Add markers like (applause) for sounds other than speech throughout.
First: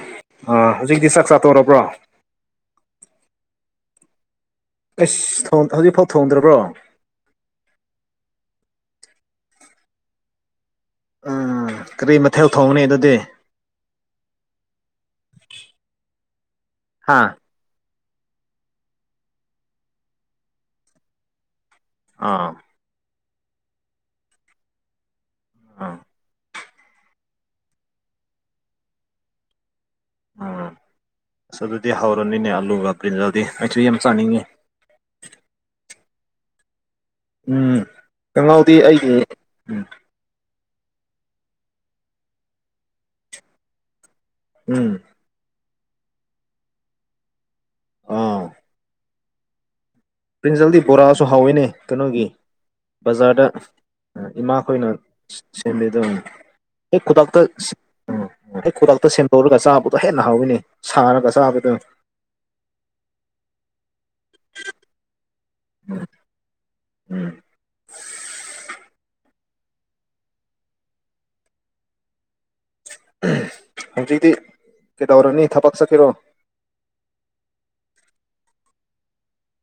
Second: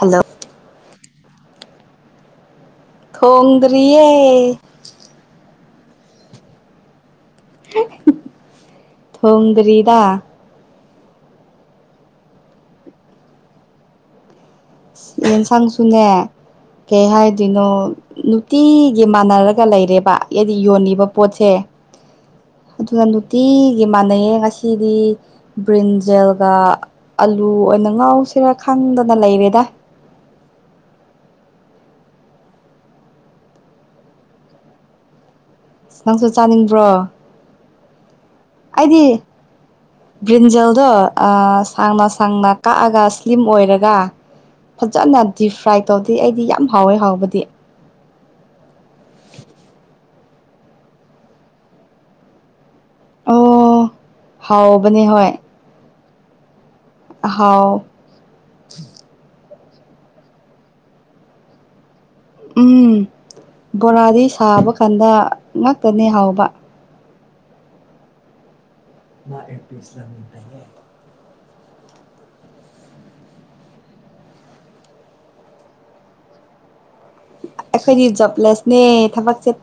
hello ꯥ ꯍꯧꯖꯤꯛꯇꯤ ꯆꯥꯛ ꯆꯥꯠꯇꯣꯔꯔꯕ꯭ꯔꯣ ꯇꯣꯡꯗꯔꯤꯌꯦ ꯑꯁ ꯍꯧꯖꯤꯛꯐꯥꯎ ꯊꯣꯡꯗ꯭ꯔꯕ꯭ꯔꯣ ꯊꯣꯡꯗꯔꯤꯗ ꯎꯝ ꯀꯔꯤ ꯃꯊꯦꯜ ꯊꯣꯡꯅꯤ ꯑꯗꯨꯗꯤ ꯌꯦꯟꯁꯥꯡꯁꯨꯅꯦ ꯀꯩ ꯍꯥ ꯍꯥꯏꯗꯣꯏꯅꯣ ꯅꯨꯡꯇꯤꯒꯤ ꯃꯥꯟꯅꯔꯒ ꯂꯩꯔꯦꯕ ꯑꯩꯗꯤ ꯌꯣꯜꯂꯤꯕ ꯄꯣꯠꯁꯦ ꯑꯥ ꯇꯤꯒꯤ ꯃꯥꯟꯅꯩꯌꯦ ꯉꯁꯤꯗꯤ ꯑꯥ ꯕ꯭ꯔꯤꯟꯖꯦꯜꯒ ꯑꯂꯨ ꯑꯣꯏꯅ ꯉꯥꯎꯁꯤ ꯁꯤꯔ ꯈꯪꯗꯅ ꯂꯩꯔꯦꯗ ꯑ ꯑꯁ ꯑꯗꯨꯗꯤ ꯍꯧꯥꯎꯔꯅꯤꯅꯦ ꯑꯂꯨ ꯄ꯭ꯔꯤꯟꯖꯗꯤ ꯑꯩꯁꯨ ꯌꯥꯝ ꯆꯥꯅꯤꯡꯉꯤ ꯅꯪꯁꯨ ꯆꯥꯅꯤꯡꯕ꯭ꯔꯣ ꯎꯝ ꯀꯪꯂꯥꯎꯗꯤ ꯑꯩꯗꯤ ꯎꯝ ꯑꯗꯣ ꯁꯥꯡꯅ ꯁꯥꯡꯅ ꯀꯛꯑꯒ ꯁ꯭ꯂꯤꯝ ꯑꯣꯏꯔꯒ ꯎꯝ ꯐꯖꯅ ꯗꯤꯞ ꯐ꯭ꯔꯥꯏ ꯇꯧꯗꯦ ꯑꯩꯗꯤ ꯌꯥꯝ ꯍꯥꯎꯋꯦ ꯍꯥꯎꯕꯗꯤ ꯑꯥ (unintelligible) ꯄ꯭ꯔꯤꯟꯖꯜꯗꯤ ꯕꯣꯔꯥꯁꯨ ꯍꯥꯎꯋꯦꯅꯦ ꯀꯩꯅꯣꯒꯤ ꯕꯖꯥꯔꯗ ꯑꯣ ꯏꯃꯥꯈꯣꯏꯅ ꯍꯥꯎꯕꯅꯦ ꯍꯣꯏ ꯁꯦꯝꯕꯤꯗꯕꯅꯤ ꯑꯩ ꯈꯨꯗꯛꯇ ꯍꯥꯎ ꯎꯝ ꯑꯩ ꯈꯨꯗꯇ ꯁꯦꯟꯗꯣꯛꯔꯒ ꯆꯥꯕ ꯑꯗꯨꯣ ꯍꯦꯟꯅ ꯍꯥꯎꯋꯤꯅꯦ ꯁꯥꯔꯒ ꯆꯥꯕꯗꯨꯅ ꯎꯝ ꯕꯣꯔꯥꯗꯤ ꯁꯥꯕ ꯀꯥꯟꯗ ꯉꯇꯅꯤ ꯍꯥꯎꯕ ꯎꯝ ꯃꯥ ꯑꯦꯠ ꯄꯁ ꯂꯃꯤ ꯇꯌꯦ ꯍꯧꯖꯤꯛꯇꯤ ꯀꯩꯗꯧꯔꯅꯤ ꯊꯕꯛ ꯆꯠꯈꯤꯔꯣ ꯑꯩꯈꯣꯏꯗꯤ ꯖꯕꯂꯦꯁꯅꯦ ꯊꯕꯛ ꯆꯦꯠ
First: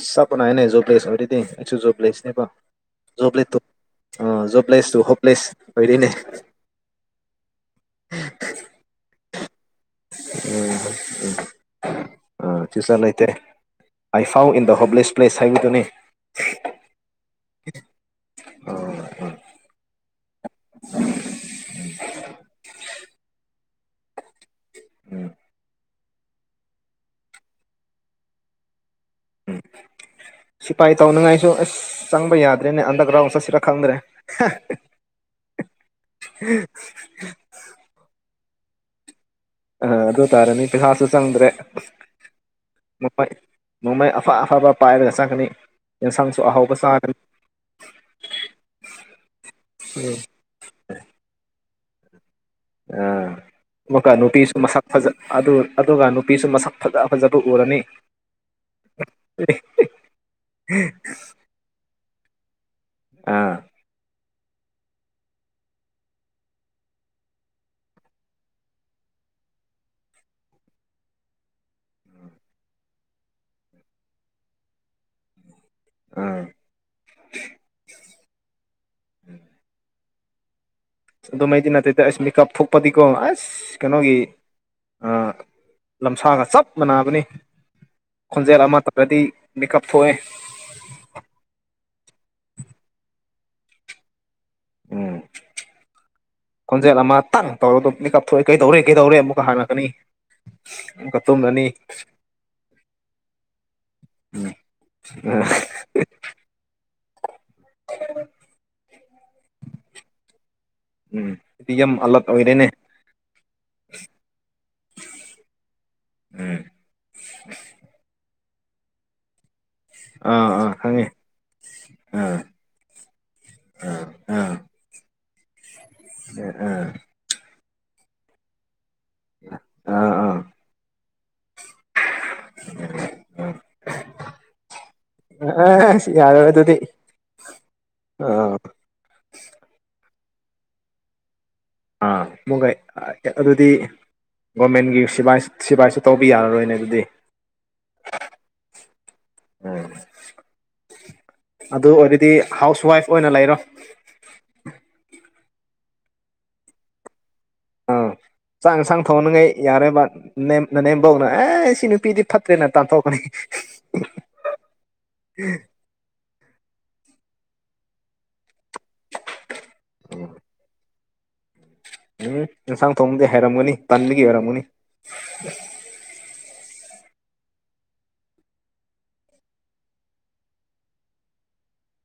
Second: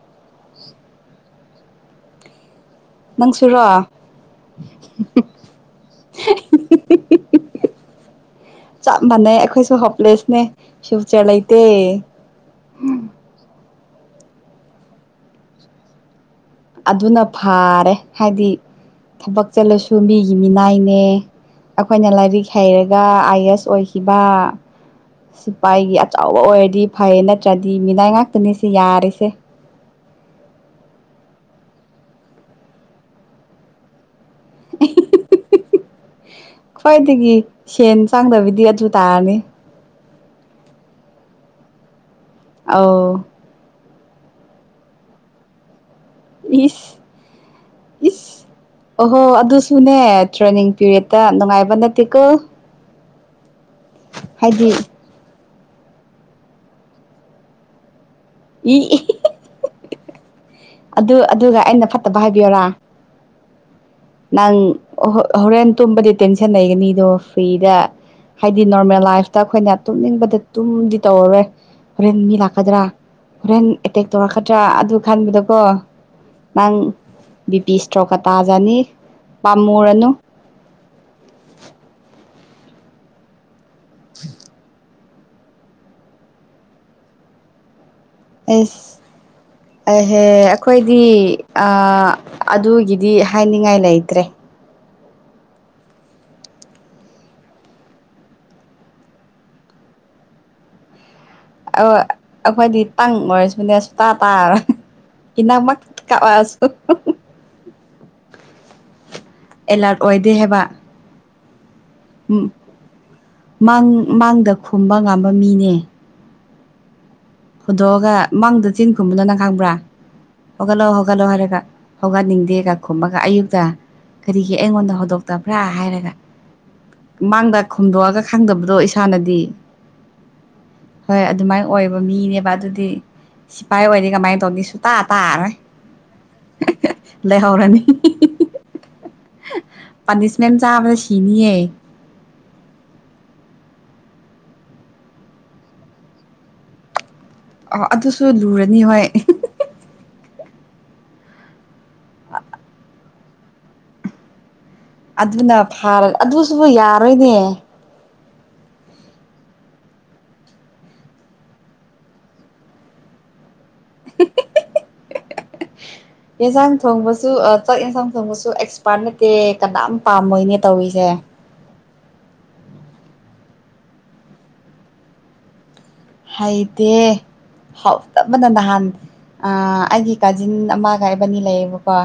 ꯎ ꯆꯄꯅꯅꯦ ꯖꯨꯕ꯭ꯂꯁ ꯋꯥꯔꯤꯗꯤ ꯑꯩꯁꯨ ꯖꯕ꯭ꯂꯁꯅꯦꯕ ꯖꯣꯕꯂꯦ ꯇ ꯅꯪꯁꯨꯔꯣ ꯖꯣꯕꯂꯦꯁ ꯇ ꯍꯣꯞꯂꯦꯁ ꯑꯣꯏꯔꯤꯅꯦ (inaudible) ꯆ ꯃ ꯍꯣ ꯄ꯭ꯂꯦꯁꯅꯦ ꯁꯤꯕ ꯆꯂꯥꯏꯇ ꯑ ꯐ꯭ꯌꯨꯆꯔ ꯂꯩꯇꯦ ꯑꯥꯏ ꯐꯥꯎ ꯏꯟ ꯗ ꯍꯣꯞꯂꯦꯁ ꯄ꯭ꯂꯦꯁ ꯍꯥꯏꯕꯗꯨꯅꯤ ꯑꯗꯨꯅ ꯐꯥꯔꯦ ꯍꯥꯏꯗꯤ ꯑ ꯎꯝ ꯊꯕꯛ ꯆꯠꯂꯁꯨ ꯃꯤꯒꯤ ꯃꯤꯅꯥꯏꯅꯦ ꯑꯩꯈꯣꯏꯅ ꯂꯥꯏꯔꯤꯛ ꯍꯩꯔꯒ ꯑꯥꯏ ꯑꯦꯁ ꯑꯣꯏꯈꯤ ꯁꯤꯄꯥꯏꯒꯤ ꯑꯆꯧꯕ ꯑꯣꯏꯔꯗꯤ ꯐꯩ ꯅꯠꯇ꯭ꯔꯗꯤ ꯃꯤꯅꯥꯏ ꯉꯥꯛꯇꯅꯤ ꯁꯤ ꯌꯥꯔꯤꯁꯦ ꯎꯝ ꯁꯤꯄꯥꯏ ꯇꯧꯅꯉꯥꯏꯁꯨ ꯑꯁ ꯆꯪꯕ ꯌꯥꯗ꯭ꯔꯦꯅꯦ ꯍꯟꯗꯛ ꯔꯥꯎꯟ ꯆꯠꯁꯤꯔ ꯈꯪꯗ꯭ꯔꯦ ꯈ꯭ꯋꯥꯏꯗꯒꯤ ꯁꯦꯟ ꯆꯥꯡꯗꯕꯤꯗ ꯑꯗꯨ ꯨ ꯇꯥꯔꯅꯤ ꯑꯗꯨ ꯇꯥꯔꯅꯤ ꯄꯩꯁꯥꯁꯨ ꯆꯪꯗ꯭ꯔꯦ ꯑꯧ ꯅꯣꯡꯃꯩ ꯅꯣꯡꯃꯩ ꯑꯐ ꯑꯐꯕ ꯄꯥꯏꯔꯒ ꯆꯪꯒꯅꯤ ꯁꯪꯁꯨ ꯑꯍꯥꯎꯕ ꯏꯁ ꯆꯥꯔꯅꯤ ꯏꯁ ꯑꯣꯍꯣ ꯑꯗꯨꯁꯨꯅꯦ ꯇ꯭ꯔꯦꯅꯤꯡ ꯄꯤꯔꯗꯠꯇ ꯅꯨꯡꯉꯥꯏꯕ ꯅꯠꯇꯦꯀꯣ ꯑꯃꯨꯛꯀ ꯅꯨꯄꯤꯁꯨ ꯍꯥꯏꯗꯤ ꯃꯁꯛ ꯐꯖ ꯑꯗꯨ ꯑꯗꯨꯒ ꯅꯨꯄꯤꯁꯨ ꯃꯁꯛ ꯐꯖ ꯐꯖꯕ ꯎꯔꯅꯤ ꯏ ꯑꯗꯨ ꯑꯗꯨꯒ ꯑꯩꯅ ꯐꯠꯇꯕ ꯍꯥꯏꯕꯤꯌꯔꯥ ꯑꯥ ꯅꯪ ꯍꯣꯔꯦꯟ ꯇꯨꯝꯕꯗꯤ ꯇꯦꯟꯁꯟ ꯂꯩꯒꯅꯤꯗꯣ ꯐ꯭ꯔꯤꯗ ꯍꯥꯏꯗꯤ ꯅꯣꯔꯃꯦꯜ ꯂꯥꯏꯐꯇ ꯑꯩꯈꯣꯏꯅ ꯇꯨꯝꯅꯤꯡꯕꯗꯤ ꯇꯨꯝꯗꯤ ꯇꯧꯔꯔꯣꯏ ꯍꯣꯔꯦꯟ ꯃꯤ ꯂꯥꯛꯀꯗ꯭ꯔꯥ ꯍꯣꯔꯦꯟ ꯑꯦꯇꯦꯛ ꯇꯧꯔꯛꯀꯗ꯭ꯔꯥ ꯑꯗꯨ ꯈꯟꯕꯗꯀꯣ ꯑꯥ ꯅꯪ ꯕꯤ ꯄꯤ ꯏꯁꯇ꯭ꯔꯣꯛꯀ ꯇꯥꯖꯅꯤ ꯄꯥꯝꯃꯨꯔꯅꯨ ꯑꯗꯨꯃꯩꯗꯤ ꯅꯇꯩꯦꯇꯩ ꯑꯁ ꯃꯤꯀꯞ ꯊꯣꯛꯄꯗꯤꯀꯣ ꯑꯁ ꯀꯩꯅꯣꯒꯤ ꯂꯝꯁꯥꯒ ꯆꯞ ꯃꯥꯟꯅꯕꯅꯤ ꯈꯣꯟꯖꯦꯜ ꯑꯃ ꯇꯧꯔꯗꯤ ꯃꯤꯀꯞ ꯊꯣꯛꯑꯦ ꯑꯦꯁꯍꯦ ꯑꯩꯈꯣꯏꯗꯤ ꯑ ꯑꯗꯨꯒꯤꯗꯤ ꯍꯥꯏꯅꯤꯡꯉꯥꯏ ꯂꯩꯇ꯭ꯔꯦ ꯎꯝ ꯈꯣꯟꯖꯦꯜ ꯑꯃ ꯇꯪ ꯇꯧꯔꯗ ꯃꯤꯀ ꯀꯞꯊ ꯊꯣꯛꯑꯦ ꯀꯩꯗꯧꯔꯦ ꯀꯩꯗꯧꯔꯦ ꯑꯃꯨꯛꯀ ꯍꯥꯟꯅꯛꯀꯅꯤ ꯀ ꯑ ꯑꯩꯈꯣꯏꯗꯤ ꯇꯪꯉꯔꯁꯤꯕꯨꯅꯦ ꯁꯨꯇꯥ ꯎꯝ ꯇꯥꯔꯣꯏ ꯀꯅꯥ ꯑꯃ ꯀꯋꯥꯁꯨ (unintelligible) ꯑꯦꯂꯥꯔꯠ ꯑꯣꯏꯗꯦ ꯍꯥꯏꯕ ꯎꯝ ꯁꯤꯗꯤ ꯌꯥꯝ ꯑꯂꯔꯠ ꯎꯝ ꯑꯣꯏꯔꯦꯅꯦ ꯃꯥꯡ ꯃꯥꯡꯗ ꯈꯨꯝꯕ ꯉꯥꯝꯕ ꯃꯤꯅꯦ ꯎꯝ ꯍꯣꯏꯗꯣꯛꯑꯒ ꯃꯥꯡꯗ ꯆꯤꯟ ꯈꯨꯝꯕꯅ ꯅꯪ ꯈꯪꯕ꯭ꯔꯥ ꯑꯥ ꯑꯥ ꯍꯧꯒꯠꯂꯣꯑꯣ ꯈꯪꯉꯦ ꯍꯧꯒꯠꯂꯑꯣ ꯍꯥꯏꯔꯦꯒ ꯑꯥ ꯍꯧꯒꯠꯅꯤꯡꯗꯦꯒ ꯈꯨꯝꯃꯒ ꯑꯌꯨꯛꯇ ꯑꯥ ꯀꯔꯤꯒꯤ ꯑꯩꯉꯣꯟꯗ ꯍꯧꯗꯣꯛꯇꯕ꯭ꯔꯥ ꯍꯥꯏꯔꯒ ꯑꯥ ꯃꯥꯡꯗ ꯈꯣꯝꯗꯣꯛꯑꯒ ꯈꯪꯗꯕꯗꯣ ꯏꯁꯥ ꯍꯥꯟꯅꯗꯤ ꯑꯥ ꯍꯣꯏ ꯑꯗꯨꯃꯥꯏꯅ ꯑꯣꯏꯕ ꯃꯤꯅꯦꯕ ꯑꯗꯨꯗꯤ ꯁꯤꯐꯥꯏ ꯑꯣꯏꯔ ꯀꯃꯥꯏꯅ ꯇꯧꯅꯤ ꯁꯨꯇꯥ ꯇꯥꯔꯦ ꯑꯥ ꯑꯁ ꯌꯥꯔꯔꯣꯏ ꯑꯗꯨꯗꯤ ꯂꯩꯍꯥꯎꯔꯅꯤ ꯑꯥ ꯄꯥꯅꯤꯁꯃꯦꯟ ꯆꯥꯕꯗ ꯁꯤꯅꯤꯌꯦ ꯑꯥ ꯃꯨꯡꯒꯥꯏ ꯑꯗꯨꯗꯤ ꯒꯣꯔꯃꯦꯟꯒꯤ ꯁꯤ ꯁꯤꯐꯥꯏꯁꯤ ꯇꯧꯕ ꯌꯥꯔꯔꯣꯏꯅꯦ ꯑꯗꯨꯗꯤ ꯑ ꯑꯗꯨꯁꯨ ꯂꯨꯔꯅꯤ ꯍꯣꯏ ꯑꯗꯨ ꯑꯣꯏꯔꯗꯤ ꯍꯥꯎꯁ ꯋꯥꯏꯐ ꯑꯣꯏꯅ ꯂꯩꯔꯣ ꯑꯗꯨꯅ ꯐꯥꯔ ꯑꯗꯨꯁꯨꯕꯨ ꯌꯥꯔꯣꯏꯅꯦ ꯆꯥꯡ ꯏꯟꯁꯥꯡ ꯊꯣꯡꯅꯉꯩ ꯌꯥꯔꯕ ꯅꯦꯝꯕꯧꯅ ꯑꯦ ꯁꯤ ꯅꯨꯄꯤꯗꯤ ꯐꯠꯇ꯭ꯔꯦꯅ ꯇꯥꯟꯊꯣꯛ (unintelligible) ꯌꯦꯟꯁꯥꯡ ꯊꯣꯡꯕꯁꯨ ꯆꯥꯛ ꯌꯦꯟꯁꯥꯡ ꯊꯣꯡꯕꯁꯨ ꯑꯦꯛꯁꯄꯥꯔꯠ ꯅꯠꯇꯦ ꯀꯅꯥꯝ ꯄꯥꯝꯃꯣꯏꯅꯦ ꯇꯧꯔꯤꯁꯦ ꯎꯝ ꯑꯦꯟꯁꯥꯡ ꯊꯣꯡꯕꯗꯤ ꯍꯥꯏꯔꯝꯒꯅꯤ ꯇꯟꯕꯒꯤ ꯑꯣꯏꯔꯝꯒꯅꯤ ꯍꯥꯏꯩꯗꯦ ꯍꯥꯎ ꯇꯞ ꯑꯃꯅ ꯅꯍꯥꯟ ꯑꯩꯒꯤ ꯀꯥꯖꯤꯟ ꯑꯃꯒꯥꯏꯕꯅꯤ ꯂꯩꯌꯦꯕꯀꯣ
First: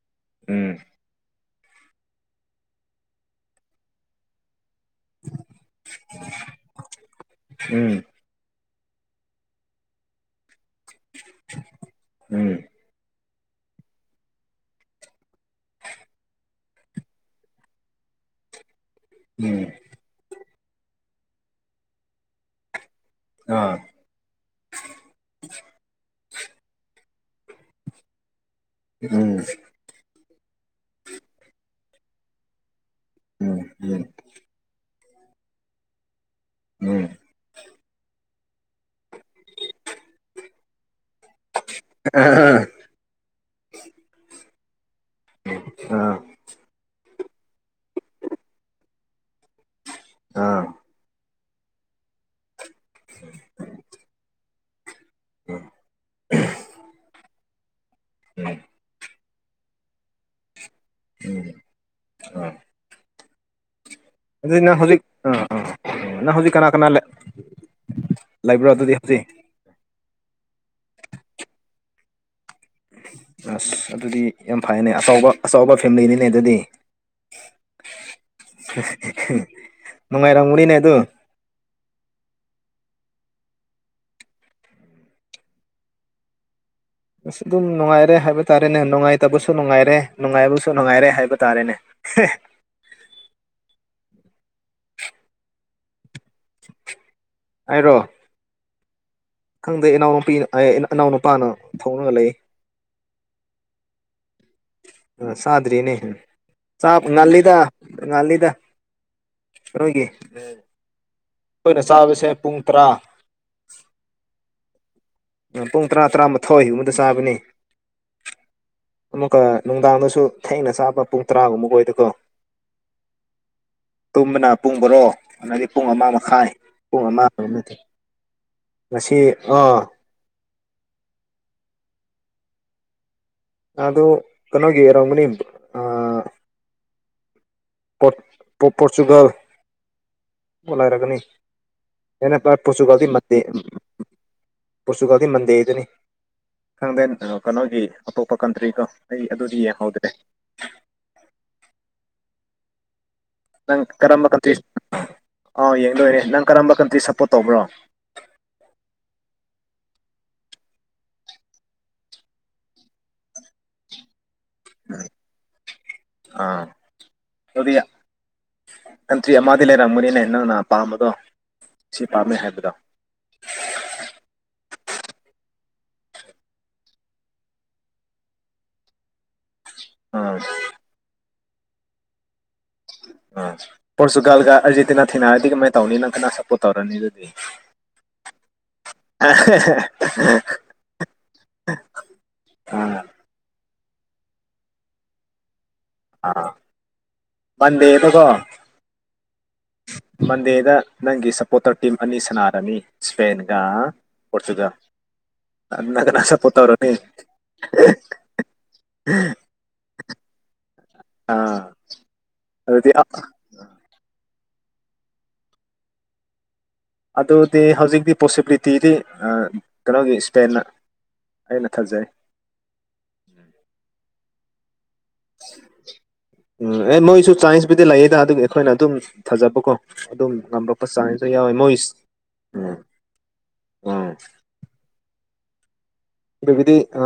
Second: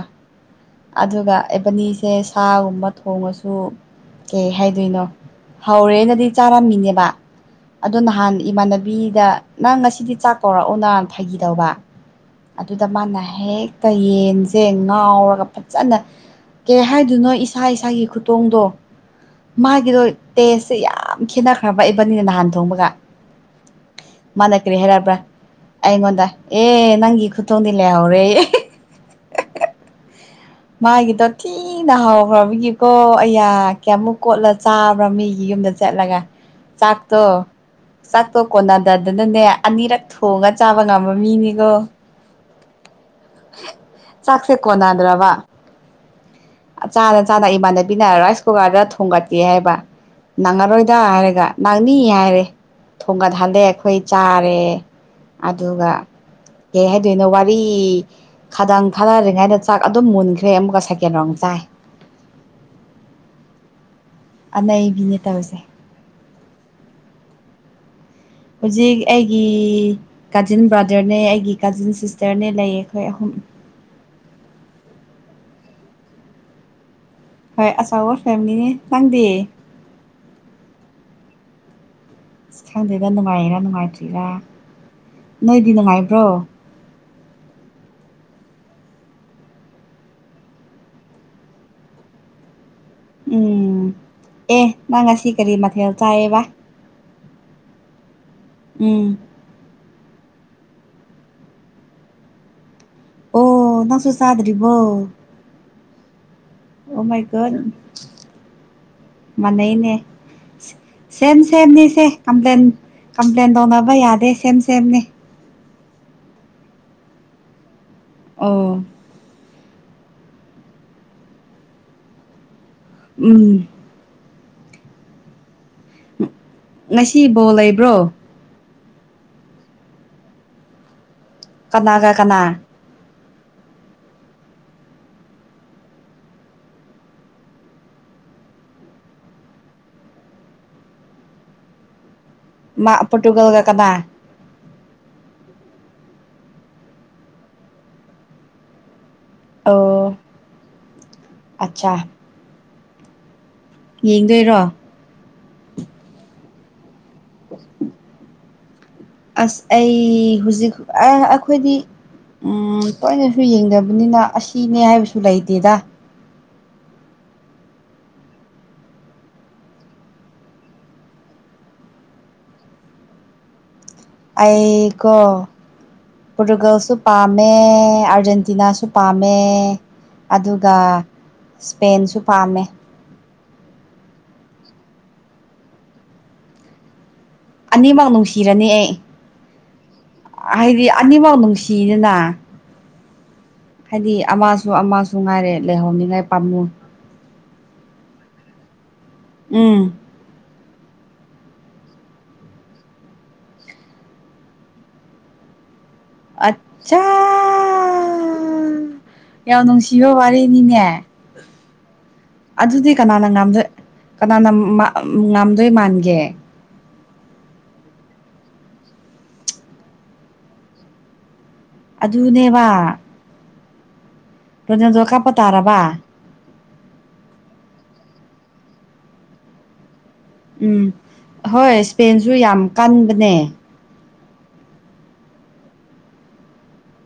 ꯎꯝ ꯑꯗꯨꯒ ꯑꯦꯕꯅꯤꯁꯦ ꯁꯥꯒꯨꯝꯕ ꯊꯣꯡꯉꯁꯨ ꯀꯩ ꯍꯥꯏꯗꯣꯏꯅꯣ ꯍꯧꯔꯦꯅꯗꯤ ꯆꯥꯔꯝꯃꯤꯅꯦꯕ ꯑ ꯎꯝ ꯅꯍꯥꯟ ꯏꯃꯥꯟꯅ ꯕꯤꯗ ꯅꯪ ꯉꯁꯤꯗꯤ ꯆꯥꯛ ꯀꯧꯔꯛꯑꯣ ꯅꯅ ꯐꯈꯤꯗꯧꯕ ꯎꯝ ꯑꯗꯨꯗ ꯃꯥꯟꯅꯩ ꯍꯥꯏ ꯍꯦꯛꯇ ꯌꯦꯟꯁꯦ ꯉꯥꯎꯔꯒ ꯐꯖꯅ ꯀꯩ ꯍꯥꯏꯗꯨꯣꯏꯅꯣ ꯏꯁꯥ ꯏꯁꯥꯒꯤ ꯈꯨꯇꯣꯡꯗꯣ ꯎꯝ ꯃꯥꯒꯤꯗꯣ ꯇꯦꯁꯁꯦ ꯌꯥꯝ ꯈꯦꯠꯅꯈ꯭ꯔꯕ ꯏꯕꯅꯤꯅ ꯅꯍꯥꯟ ꯊꯣꯡꯕꯒ ꯑꯥ ꯃꯗ ꯀꯔꯤꯦ ꯍꯥꯏꯔꯔꯕ꯭ꯔꯥ ꯑꯩꯉꯣꯟꯗ ꯑꯦ ꯅꯪꯒꯤꯤ ꯈꯨꯇꯣꯡꯅꯤ ꯂꯩꯦ ꯍꯥꯎꯔꯦ ꯎꯝ ꯃꯥꯒꯤꯗꯣ ꯊꯤꯅ ꯍꯥꯎꯈ꯭ꯔꯕꯒꯤꯀꯣ ꯑꯌꯥ ꯎꯝ ꯎꯝ ꯀꯌꯥꯃꯨꯛ ꯀꯣꯠꯂ ꯆꯥꯕ꯭ꯔꯥ ꯃꯤꯒꯤ ꯗ ꯆꯠꯂ ꯆꯥꯥꯛ ꯎꯝ ꯇꯣ ꯆꯥꯛꯠꯇꯣ ꯀꯣꯟꯅꯗꯗꯅꯅꯦ ꯑꯅꯤꯔꯛ ꯊꯣꯡꯉ ꯆꯥꯕ ꯉꯝꯕ ꯃꯤꯅꯤꯀꯣ ꯑꯥ ꯆꯥꯛꯁꯦ ꯀꯣꯟꯅꯗ꯭ꯔꯕ ꯑ ꯆꯥꯅ ꯆꯥꯅ ꯏꯃꯥꯟꯅꯕꯤꯅ ꯔꯥꯏꯁ ꯀꯨꯀꯔꯗ ꯊꯣꯡꯒꯠꯀꯦ ꯍꯥꯏꯕ ꯅꯪ ꯑꯥ ꯑꯔꯣꯏꯗ ꯍꯥꯏꯔꯒ ꯅꯪꯅꯤ ꯍꯥꯏꯔꯦ ꯊꯣꯡꯒ ꯍꯟꯗꯩ ꯑꯩꯈꯣꯏ ꯆꯥꯔꯦ ꯑꯗꯨꯒ ꯀꯩ ꯍꯥꯏꯗꯣꯏꯅꯣ ꯋꯥꯔꯤ ꯎꯝ ꯈꯗꯪ ꯊꯥꯅꯔꯤꯉꯥꯏꯗ ꯆꯥꯛ ꯑꯗꯨꯝ ꯃꯨꯟꯒ ꯑꯩꯣꯏ ꯑꯃꯨꯛꯀ ꯁꯦꯀꯦꯟ ꯔꯥꯎ ꯎꯝ ꯆꯥꯏ ꯎꯝ ꯑꯗꯨ ꯅꯪ ꯍꯧꯖꯤꯛ ꯑꯅꯩꯕꯤꯅꯦ ꯑꯥ ꯇꯧꯔꯤꯁꯦ ꯑꯥ ꯅꯪ ꯍꯧꯖꯤꯛ ꯀꯅꯥ ꯀꯅꯥꯂꯦ ꯍꯧꯖꯤꯛ ꯑꯩꯒꯤ ꯀꯥꯖꯤꯟ ꯕ꯭ꯔꯥꯗꯔꯅꯦ ꯑꯩꯒꯤ ꯀꯥꯖꯤꯟ ꯁꯤꯁꯇꯔꯅꯦ ꯂꯩꯌꯦ ꯑꯩꯈꯣꯏ ꯑꯍꯨꯝ ꯑꯁ ꯑꯗꯨꯗꯤ ꯌꯥꯝ ꯐꯩꯅꯦ ꯑꯆꯧꯕ ꯑꯆꯕ ꯐꯦꯃꯤꯂꯤꯅꯤꯅꯦ ꯑꯗꯨꯗꯤ ꯍꯣꯏ ꯑꯆꯧꯕ ꯐꯦꯃꯤꯂꯤꯅꯦ ꯅꯪꯗꯤ ꯅꯨꯡꯉꯥꯏꯔꯔꯤꯅ ꯇꯣ ꯈꯪꯗꯦꯗ ꯅꯨꯡꯉꯥꯏꯔꯥ ꯅꯨꯡꯉꯥꯏꯇ꯭ꯔꯤꯔꯥ ꯅꯣꯏꯗꯤ ꯅꯨꯡꯉꯥꯏꯕ꯭ꯔꯣ ꯑꯁꯤ ꯑꯗꯨꯝ ꯅꯨꯡꯉꯥꯏꯔꯦ ꯍꯥꯏꯕ ꯇꯥꯔꯦꯅꯦ ꯅꯨꯡꯉꯥꯏꯇꯕꯁꯨ ꯅꯨꯡꯉꯥꯏꯔꯦ ꯅꯨꯡꯉꯥꯏꯕꯁꯨ ꯅꯨꯡꯉꯥꯏꯔꯦ ꯍꯥꯏꯕ ꯇꯥꯔꯦꯅꯦ ꯁ ꯎꯝ ꯑꯦ ꯅꯪꯁꯤ ꯀꯔꯤ ꯃꯊ ꯆꯌꯦꯕ ꯍꯥꯏꯔꯣ ꯎꯝ ꯈꯪꯗꯦ ꯏꯅꯥꯎꯅꯨꯄꯤꯅ ꯏꯅꯥꯎ ꯅꯨꯄꯥꯅ ꯊꯧꯔꯒ ꯂꯩ ꯑꯣ ꯅꯁꯨꯁꯗ ꯑ ꯁꯥꯗꯔꯤꯅꯦ ꯆ ꯑꯣ ꯉꯜꯂꯤꯗ ꯉꯜꯂꯤꯗ ꯃꯅꯩꯅꯦ ꯅꯣꯏꯒꯤ ꯁꯦꯝ ꯑꯩꯈꯣꯏꯅ ꯁꯦꯝꯅꯤꯁꯦ ꯆꯥꯕꯁꯦ ꯄꯨꯡ ꯀꯝꯄ꯭ꯂꯦꯟ ꯇꯔꯥ ꯀꯝꯄ꯭ꯂꯦꯟ ꯇꯧꯅꯕ ꯌꯥꯗꯦ ꯁꯦꯝ ꯁꯦꯝꯅꯤ ꯄꯨꯡ ꯇꯔꯥ ꯇꯔꯥꯃꯥꯊꯣꯏꯒꯨꯝꯕꯗ ꯆꯥꯕꯅꯦ ꯑꯣ ꯑꯃꯨꯛꯀ ꯅꯨꯡꯗꯥꯡꯗꯁꯨ ꯊꯦꯡꯅ ꯆꯥꯕ ꯄꯨꯡ ꯇꯔꯥꯒꯨꯝꯕ ꯑꯣꯏꯗꯀꯣ ꯎꯝ ꯇꯨꯝꯕꯅ ꯄꯨꯡ ꯕꯣꯔꯣ ꯑꯗꯒꯤ ꯄꯨꯡ ꯑꯃ ꯃꯈꯥꯏ ꯄꯨꯡ ꯑꯃ ꯉꯁꯤ ꯕꯣꯜ ꯂꯩꯕ꯭ꯔꯣ ꯃꯁꯤꯁꯤ ꯑꯥ ꯀꯅꯥꯒ ꯀꯅꯥ ꯑꯣ ꯀ ꯅꯒꯦ ꯔꯒꯅꯤ ꯑ ꯄꯣꯔꯆꯨꯒꯜꯣꯂꯥꯏꯔꯒꯅꯤ ꯅꯩꯅ ꯃꯥ ꯄꯣꯔꯆꯨꯒꯥꯜꯗꯤ ꯃꯟꯗꯦ ꯄꯣꯔꯇꯨꯒꯜꯒ ꯀꯅꯥ ꯄꯣꯔꯆꯨꯒꯥꯜꯗꯤ ꯃꯟꯗꯦꯗꯨꯅꯤ ꯈꯪꯗꯦꯟ ꯀꯩꯅꯣꯒꯤ ꯑꯇꯣꯞꯄ ꯀꯟꯇ꯭ꯔꯤ ꯀꯣ ꯑꯩ ꯑꯗꯨꯗꯤ ꯌꯦꯡꯍꯧꯗ꯭ꯔꯦ ꯑꯣ ꯑꯠꯆꯥ ꯅꯪ ꯀꯔꯝꯕ ꯀꯟꯇ꯭ꯔꯤ ꯌꯦꯡꯗꯣꯏꯔꯣ ꯑꯥꯎ ꯌꯦꯡꯗꯣꯏꯔꯦ ꯅꯪ ꯀꯔꯝꯕ ꯀꯟꯇ꯭ꯔꯤ ꯁꯞꯄꯣꯔꯠ ꯇꯧꯕ꯭ꯔꯣ (unintelligible) ꯑꯁ ꯑꯩ ꯍꯧꯖꯤꯛ ꯑꯩꯈꯣꯏꯗꯤ ꯎꯝ ꯇꯣꯏꯅꯁꯨ ꯌꯦꯡꯅꯕꯅꯤꯅ ꯑꯁꯤꯅꯦ ꯍꯥꯏꯕꯁꯨ ꯂꯩꯇꯦꯗ ꯑꯗꯨꯔꯤꯌꯥ ꯀꯟꯇ꯭ꯔꯤ ꯑꯃꯗꯤ ꯂꯩꯔꯝꯒꯅꯤꯅꯦ ꯅꯪꯅ ꯄꯥꯝꯕꯗꯣ ꯁꯤ ꯄꯥꯝꯃꯦ ꯍꯥꯏꯕꯗꯣ (unintelligible) ꯑꯩꯒꯣ ꯄꯣꯔꯇꯨꯒꯜꯁꯨ ꯄꯥꯝꯃꯦ ꯑꯥꯔꯖꯦꯟꯇꯤꯅꯥꯁꯨ ꯄꯥꯝꯃꯦ ꯑꯥ ꯑꯗꯨꯒ ꯏꯁꯄꯦꯟꯁꯨ ꯄꯥꯝꯃꯦ ꯑ ꯄꯣꯔꯆꯨꯒꯥꯜꯒ ꯑꯥꯔꯖꯦꯟꯇꯤꯅꯥ ꯊꯤꯅꯥꯔꯗꯤ ꯀꯃꯥꯏꯅ ꯇꯧꯅꯤ ꯅꯪ ꯀꯅ ꯁꯞꯄꯣꯔꯠ ꯇꯧꯔꯅꯤ ꯑꯗꯨꯗꯤ ꯑꯅꯤꯃꯛ ꯅꯨꯡꯁꯤꯔꯅꯤ ꯑꯦ ꯑꯥ ꯍꯥꯏꯗꯤ ꯑꯅꯤꯐꯧ ꯅꯨꯡꯁꯤꯅꯤꯅ ꯍꯥꯏꯗꯤ ꯑꯃꯁꯨ ꯑꯃꯁꯨ ꯉꯥꯏꯔꯦ ꯂꯩꯍꯧꯅꯤꯉꯥꯏ ꯑꯥ ꯄꯥꯝꯃꯨ ꯃꯟꯗꯦꯗꯀꯣ ꯎꯝ ꯃꯟꯗꯦꯗ ꯅꯪꯒꯤ ꯁꯄꯣꯔꯇꯔ ꯇꯤꯝ ꯑꯅꯤ ꯁꯥꯟꯅꯔꯝꯃꯤ ꯏꯁꯄꯦꯟꯒ ꯄꯣꯔꯇꯨꯒꯜ ꯑꯅꯥ ꯀꯅꯁ ꯄꯣꯠꯇ ꯑꯣꯏꯔꯣꯅꯤ ꯎ ꯏ ꯅꯨꯡꯁꯤꯕꯣ ꯋꯥꯔꯤꯔꯦꯅꯤꯅꯦ ꯑꯥ ꯑꯗꯨꯗꯤ ꯀꯅꯥꯅ ꯉꯝꯗꯣꯏ ꯀꯅꯥꯅ ꯉꯥꯝꯗꯣꯏ ꯃꯥꯟꯒꯦ ꯑꯗꯨꯗꯤ ꯍꯧꯖꯤꯛꯇꯤ ꯄꯣꯁꯤꯕꯤꯂꯤꯇꯤꯗꯤ ꯀꯩꯅꯣꯒꯤ ꯏꯁꯄꯦꯟꯅ ꯑꯩꯅ ꯊꯥꯖꯩ ꯑꯅꯦꯕ ꯇꯥꯔꯕ ꯎꯝ ꯑꯦ ꯃꯣꯏꯁꯨ ꯆꯥꯏꯟꯁꯕꯨꯨꯗꯤ ꯂꯩꯌꯦꯗ ꯑꯗꯨ ꯑꯩꯈꯣꯏꯅ ꯑꯗꯨꯝ ꯊꯥꯖꯕꯀꯣ ꯑꯗꯨꯝ ꯎꯝ ꯉꯝꯃꯛꯛꯄ ꯆꯥꯡꯁꯨ ꯌꯥꯎꯋꯦ ꯍꯣꯏ ꯃꯣꯏ ꯏꯁꯄꯦꯟꯁꯨ ꯌꯥꯝ ꯎꯝ ꯀꯟꯕꯅꯦ ꯎꯝ ꯑꯗꯨꯗꯤ ꯑ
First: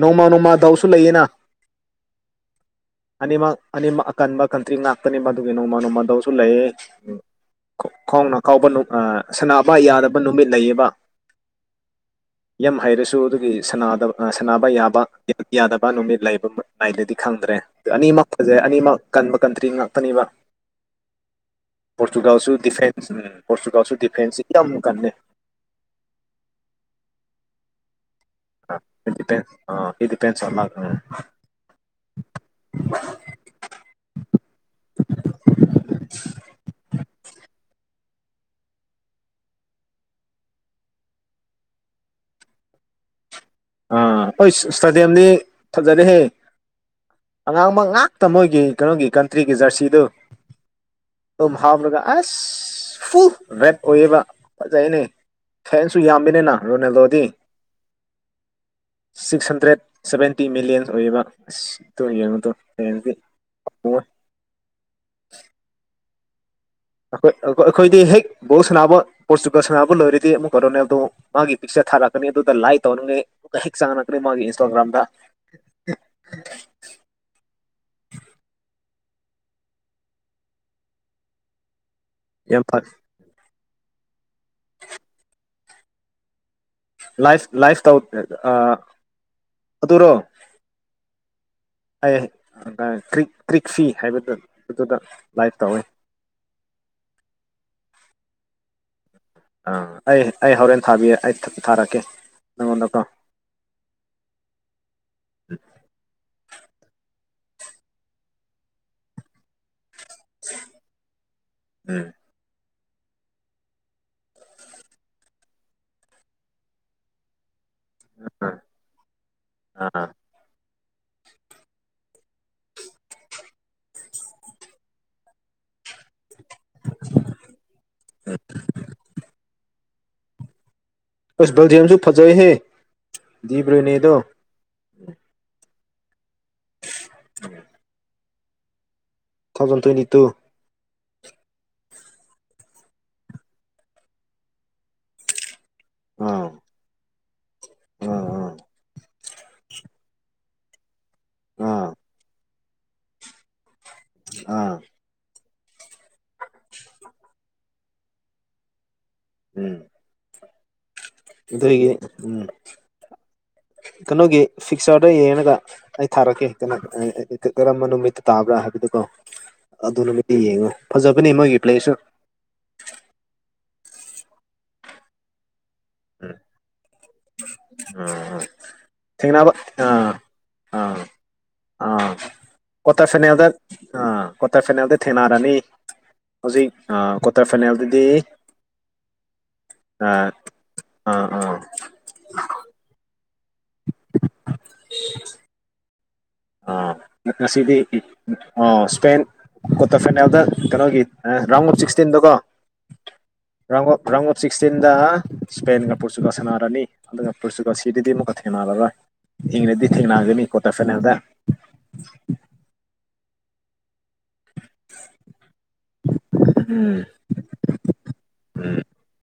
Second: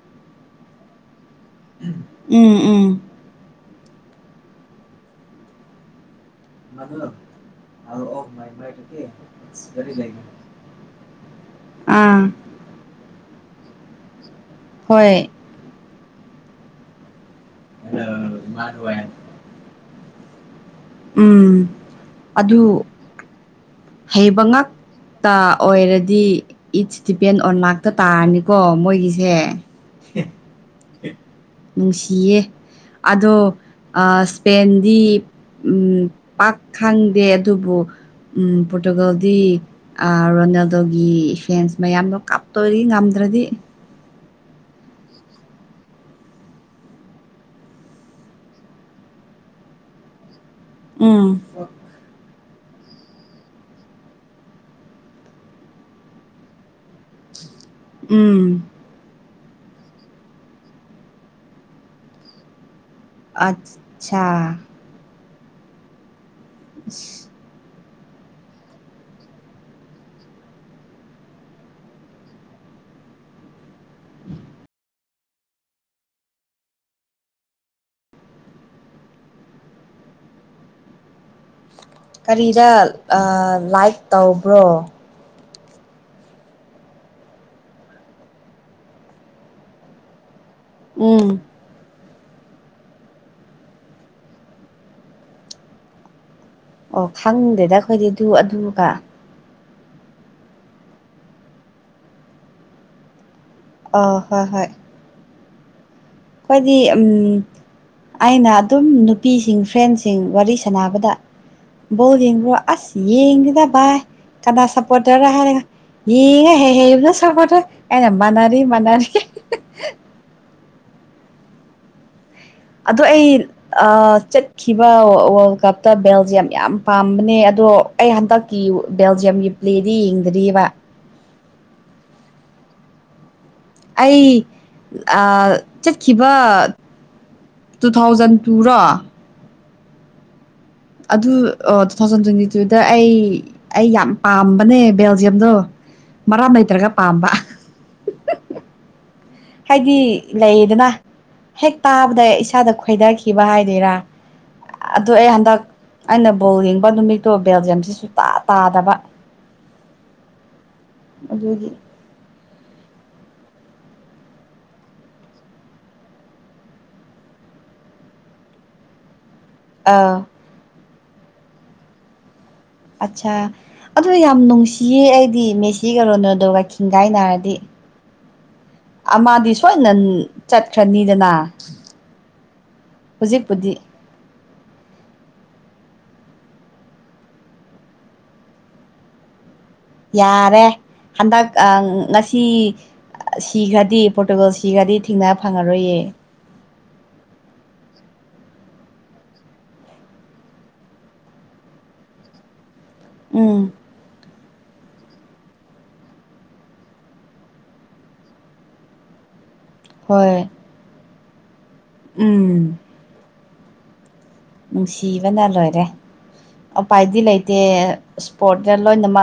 ꯅꯣꯡꯃ ꯅꯣꯡꯃ ꯗꯥꯎꯁꯨ ꯂꯩꯌꯦꯅ ꯎꯝ ꯎꯝ ꯑꯅꯤꯃꯛ ꯑꯅꯤꯃꯛ ꯑꯀꯟꯕ ꯀꯟꯇ꯭ꯔꯤ ꯉꯥꯛꯇꯅꯤ ꯃꯗꯨꯒꯤ ꯅꯣꯡꯃ ꯅꯣꯡꯃꯗꯧꯁꯨ ꯂꯩꯌꯦ ꯎ ꯈꯥꯎꯅ ꯀꯥꯎꯕ ꯁꯅꯕ ꯌꯥꯗꯕ ꯅꯨꯃꯤꯠ ꯂꯩꯌꯦꯕ ꯑꯥ ꯁꯨ ꯑꯗꯨꯒꯤ ꯁꯗꯕ ꯁꯥꯟꯅꯕ ꯌꯥꯕ ꯍꯣꯏ ꯌꯥꯗꯕ ꯅꯨꯃꯤꯠ ꯂꯩꯕꯏꯗꯒꯤ ꯈꯪꯗ꯭ꯔꯦ ꯑꯅꯤꯃꯛ ꯐꯖꯩ ꯑꯅꯤꯃꯛ ꯀꯟꯕ ꯀꯟꯇ꯭ꯔꯤ ꯉꯥꯛꯇꯅꯦꯕ ꯎꯝ ꯄꯣꯔꯇꯨꯒꯜꯁꯨ ꯑꯗꯨ ꯗꯤꯐꯦꯟꯁ ꯎꯝ ꯄꯣꯔꯇꯨꯒꯜꯁꯨ ꯍꯩꯕ ꯗꯤꯐꯦꯟꯁꯁꯤ ꯌꯥꯝ ꯀꯜꯂꯦ ꯉꯥꯛꯇ ꯑꯣꯏꯔꯗꯤ ꯗꯤꯄꯦꯟ ꯑꯣꯟ ꯉꯥꯛꯇ ꯇꯥꯔꯅꯤꯀꯣ ꯃꯣꯏꯒꯤꯁꯦ ꯗꯤꯄꯦꯟꯁ ꯑꯥ ꯏꯠ ꯗꯤꯄꯦꯟꯁ ꯑꯣꯟ ꯂꯛ ꯎꯝ ꯅꯨꯡꯁꯤꯌꯦ ꯑꯗꯣ ꯏꯁꯄꯦꯟꯗꯤ ꯎꯝ ꯄꯥꯛ ꯈꯪꯗꯦ ꯑꯗꯨꯕꯨ ꯎꯝ ꯄꯣꯔꯇꯨꯒꯜꯒꯤ ꯔꯣꯅꯥꯜꯗꯣꯒꯤ ꯐꯦꯟꯁ ꯃꯌꯥꯝꯅ ꯀꯥꯞꯇꯣꯏ ꯉꯝꯗ꯭ꯔꯗꯤ ꯑ ꯍꯣꯏ ꯏꯁꯇꯦꯗꯤꯌꯝꯗꯤ ꯐꯖꯔꯦꯍꯦ ꯑꯉꯥꯡꯃꯛ ꯉꯥꯛꯇ ꯃꯣꯏꯒꯤ ꯀꯩꯅꯣꯒꯤ ꯀꯟꯇ꯭ꯔꯤꯒꯤ ꯖꯔꯁꯤꯗꯨ ꯎꯝ ꯇꯚꯥꯞ ꯂꯒ ꯑꯦꯁ ꯐꯨꯜ ꯔꯦꯠ ꯑꯣꯏꯌꯦꯕ ꯐꯖꯩꯦꯅꯦ ꯐꯦꯟꯁꯨ ꯌꯥꯝꯕꯅꯤꯅ ꯔꯨꯅꯦ ꯂꯣꯗꯤ um six hundred seventy millions ꯑꯣꯏꯌꯦꯕ ꯑꯁꯇꯣ ꯌꯦꯡꯉꯣꯗꯣ ꯑꯠꯆꯥ (unintelligible) ꯑꯩꯈꯣꯏꯣꯏ ꯑꯩꯈꯣꯏꯗꯤ ꯍꯦꯛ ꯕꯣ ꯁꯥꯟꯅꯕ ꯄꯣꯔꯆꯨꯒꯜ ꯁꯥꯟꯅꯕ ꯂꯣꯏꯔꯗꯤ ꯑꯃꯨꯛ ꯀꯩꯅꯣꯅꯦ ꯑꯗꯣ ꯃꯥꯒꯤ ꯄꯤꯛꯆꯔ ꯊꯥꯔꯛꯀꯅꯤ ꯑꯗꯨꯗ ꯂꯥꯏ ꯀ ꯍ ꯆꯥꯡꯅꯈ꯭ꯔꯦ ꯃꯥꯒꯤ ꯏꯟꯁꯇꯥꯒ꯭ꯔꯥꯝꯗ ꯌꯥꯝ ꯀꯔꯤꯗ ꯐ ꯂꯥꯏꯛ ꯇꯧꯕ꯭ꯔꯣ ꯂꯥꯏꯐ ꯂꯥꯏꯐ ꯇꯧ ꯑꯗꯨꯔꯣ ꯎꯝ ꯑꯩ ꯀꯔꯤ ꯀ꯭ꯔꯤꯛ ꯐꯤ ꯍꯥꯏꯕꯗꯨ ꯑꯗꯨꯗ ꯂꯥꯏꯚ ꯇꯧꯋꯤ ꯑꯣ ꯈꯪꯗꯦꯗ ꯑꯩꯈꯣꯏꯗꯤ ꯑꯗꯨ ꯑꯗꯨꯒ ꯑꯥ ꯑꯩ ꯑꯩ ꯍꯣꯔꯦꯟ ꯊꯥꯕꯤ ꯑꯩ ꯊꯥꯔꯛꯀꯦ ꯅꯪꯉꯣꯟꯗꯀꯣ ꯑ ꯍꯣꯏ ꯍꯣꯏ ꯎ ꯑꯩꯈꯣꯏꯗꯤ ꯑꯩꯅ ꯑꯗꯨꯝ ꯅꯨꯄꯤꯁꯤꯡ ꯐ꯭ꯔꯦꯟꯁꯤꯡ ꯁꯤꯡ ꯋꯥꯔꯤ ꯁꯥꯟꯅꯕꯗ ꯎꯝ ꯕꯧ ꯌꯦꯡꯕ꯭ꯔꯣ ꯑꯁ ꯌꯦꯡꯁꯤꯗ ꯚꯥꯏ ꯀꯅꯥ ꯁꯞꯄꯣꯔ ꯇꯧꯔꯦ ꯍꯥꯏꯔꯒ ꯌꯦꯡꯉ ꯍ ꯍꯅ ꯁꯞꯄꯣꯔꯠꯇꯧꯔꯦ ꯑꯦꯅꯦ ꯑꯥ ꯃꯅꯔꯤ ꯃꯅꯥꯔꯤ ꯑꯥ ꯑꯗꯣ ꯑꯩ ꯆꯠꯈꯤꯕ ꯋꯥꯔꯜ ꯀꯞꯇ ꯕꯦꯜꯖꯤꯌꯝ ꯌꯥꯝ ꯄꯥꯝꯕꯅꯦ ꯑꯗꯣ ꯑꯩ ꯍꯟꯗꯛꯀꯤ ꯕꯦꯜꯖꯤꯌꯝꯒꯤ ꯄ꯭ꯂꯦꯗꯤ ꯌꯦꯡꯗꯔꯤꯑꯕ ꯑꯁ ꯜꯗꯤꯌꯥꯝꯁꯨ ꯐꯖꯑ ꯍꯦ ꯑꯩ ꯑ ꯆꯠꯈꯤꯕ ꯇꯨ ꯊꯥꯎꯖꯟ ꯇꯨꯔꯣ ꯇꯨ ꯊꯥꯎꯖꯟ ꯇ꯭ꯋꯦꯟꯇꯤ ꯇꯨ ꯑꯗꯨ ꯇꯨ ꯊꯥꯎꯖꯟ ꯇ꯭ꯋꯦꯟꯇꯤ ꯇꯨꯗ ꯑꯩ ꯑꯩ ꯌꯥꯝ ꯄꯥꯝꯕꯅꯦ ꯕꯦꯜꯖꯤꯌꯝꯗꯣ ꯃꯔꯥꯝ ꯂꯩꯇ꯭ꯔꯒ ꯄꯥꯝꯕ ꯑ ꯑ ꯍꯥꯏꯗꯤ ꯂꯩꯗꯅ ꯍꯦꯛ ꯑꯥ ꯇꯥꯕꯗ ꯏꯁꯥꯗ ꯈꯣꯏꯗꯈꯤꯕ ꯍꯥꯏꯗꯣꯏꯔꯥ ꯑꯥ ꯑꯗꯨ ꯑꯩ ꯍꯟꯗꯛ ꯑꯩꯅ ꯕꯣꯜ ꯌꯦꯡꯕ ꯅꯨꯃꯤꯠꯇꯣ ꯕꯦꯜꯖꯤꯌꯝꯁꯤꯁꯨꯨ ꯇꯥ ꯇꯥꯗꯕ ꯎꯝ ꯑꯗꯨꯒꯤ ꯎꯝ ꯀꯩꯅꯣꯒꯤ ꯐꯤꯛꯁꯔꯗ ꯌꯦꯡꯉꯒ ꯑꯩ ꯊꯥꯔꯛꯀꯦ ꯀꯩꯅ ꯀꯔꯝꯕ ꯅꯨꯃꯤꯠꯇ ꯇꯥꯕ꯭ꯔꯥ ꯍꯥꯏꯕꯗꯨꯀꯣ ꯑꯗꯨ ꯑꯥ ꯅꯨꯃꯤꯠꯇ ꯌꯦꯡꯉꯣ ꯐꯖꯕꯅꯦ ꯃꯣꯏꯒꯤꯔꯤ ꯄ꯭ꯂꯦꯁꯨ ꯑꯠꯆꯥ ꯑꯗꯨ ꯌꯥꯝ ꯅꯨꯡꯁꯤꯌꯦ ꯑꯩꯗꯤ ꯃꯦꯁꯤ ꯎꯝ ꯀꯩꯅꯣꯅꯗꯒꯒ ꯥꯏ ꯅꯥꯔꯗꯤ ꯑꯥ ꯊꯦꯡꯅꯕ ꯃꯥꯗꯤ ꯁꯣꯏꯅ ꯑꯥ ꯆꯠꯀ ꯑꯥ ꯈꯅꯤꯗꯅ ꯑꯥ ꯀ꯭ꯋꯥꯇꯔ ꯐꯥꯏꯅꯦꯜꯗ ꯑ ꯀ꯭ꯋꯥꯇꯔ ꯐꯥꯏꯅꯦꯜꯗ ꯊꯦꯡꯅꯔꯅꯤ ꯍꯧꯖꯤꯛ ꯀ꯭ꯋꯥꯇꯔ ꯐꯥꯏꯅꯦꯜꯗꯗꯤ ꯑꯥ ꯌꯥꯔꯦ ꯑꯥ ꯍꯟꯗꯛ ꯑꯥ ꯑ ꯉꯁꯤ ꯁꯤꯈ꯭ꯔꯗꯤ ꯄꯣꯔꯇꯨꯒꯜ ꯁꯤꯈ꯭ꯔꯗꯤ ꯊꯦꯡꯅꯕ ꯐꯪꯉꯔꯣꯏꯌꯦ ꯑ ꯉꯁꯤꯗꯤ ꯑ ꯁꯄꯦꯟ ꯀ꯭ꯋꯥꯇꯔ ꯐꯥꯏꯅꯦꯜꯗ ꯀꯩꯅꯣꯒꯤ ꯔꯥꯎꯟ ꯑꯣꯐ ꯁꯤꯛꯁꯇꯤꯟꯗꯣ ꯀꯣ ꯎꯝ ꯔꯥꯎꯟ ꯑꯣ ꯔꯥꯎꯟ ꯑꯣ ꯁꯤꯛꯁꯇꯤꯟꯗ ꯏꯁꯄꯦꯟꯒ ꯄꯣꯔꯆꯨꯒꯜ ꯁꯦꯅꯔꯅꯤ ꯑꯗꯨꯒ ꯄꯣꯔꯆꯨꯒꯜ ꯁꯤꯗꯗꯤ ꯑꯃꯨꯛꯀ ꯊꯦꯡꯅꯔꯔꯣꯏ ꯍꯤꯡꯅꯗꯤ ꯊꯦꯡꯅꯒꯅꯤ ꯍꯣꯏ ꯀ꯭ꯋꯥꯇꯔ ꯐꯥꯏꯅꯦꯜꯗ ꯎꯝ ꯅꯨꯡꯁꯤꯕꯅ ꯂꯣꯏꯔꯦ ꯎꯝ ꯎꯄꯥꯏꯗꯤ ꯂꯩꯇꯦ ꯏꯁꯄꯣꯔꯠꯇꯠꯇ ꯂꯣꯏꯅꯃꯛ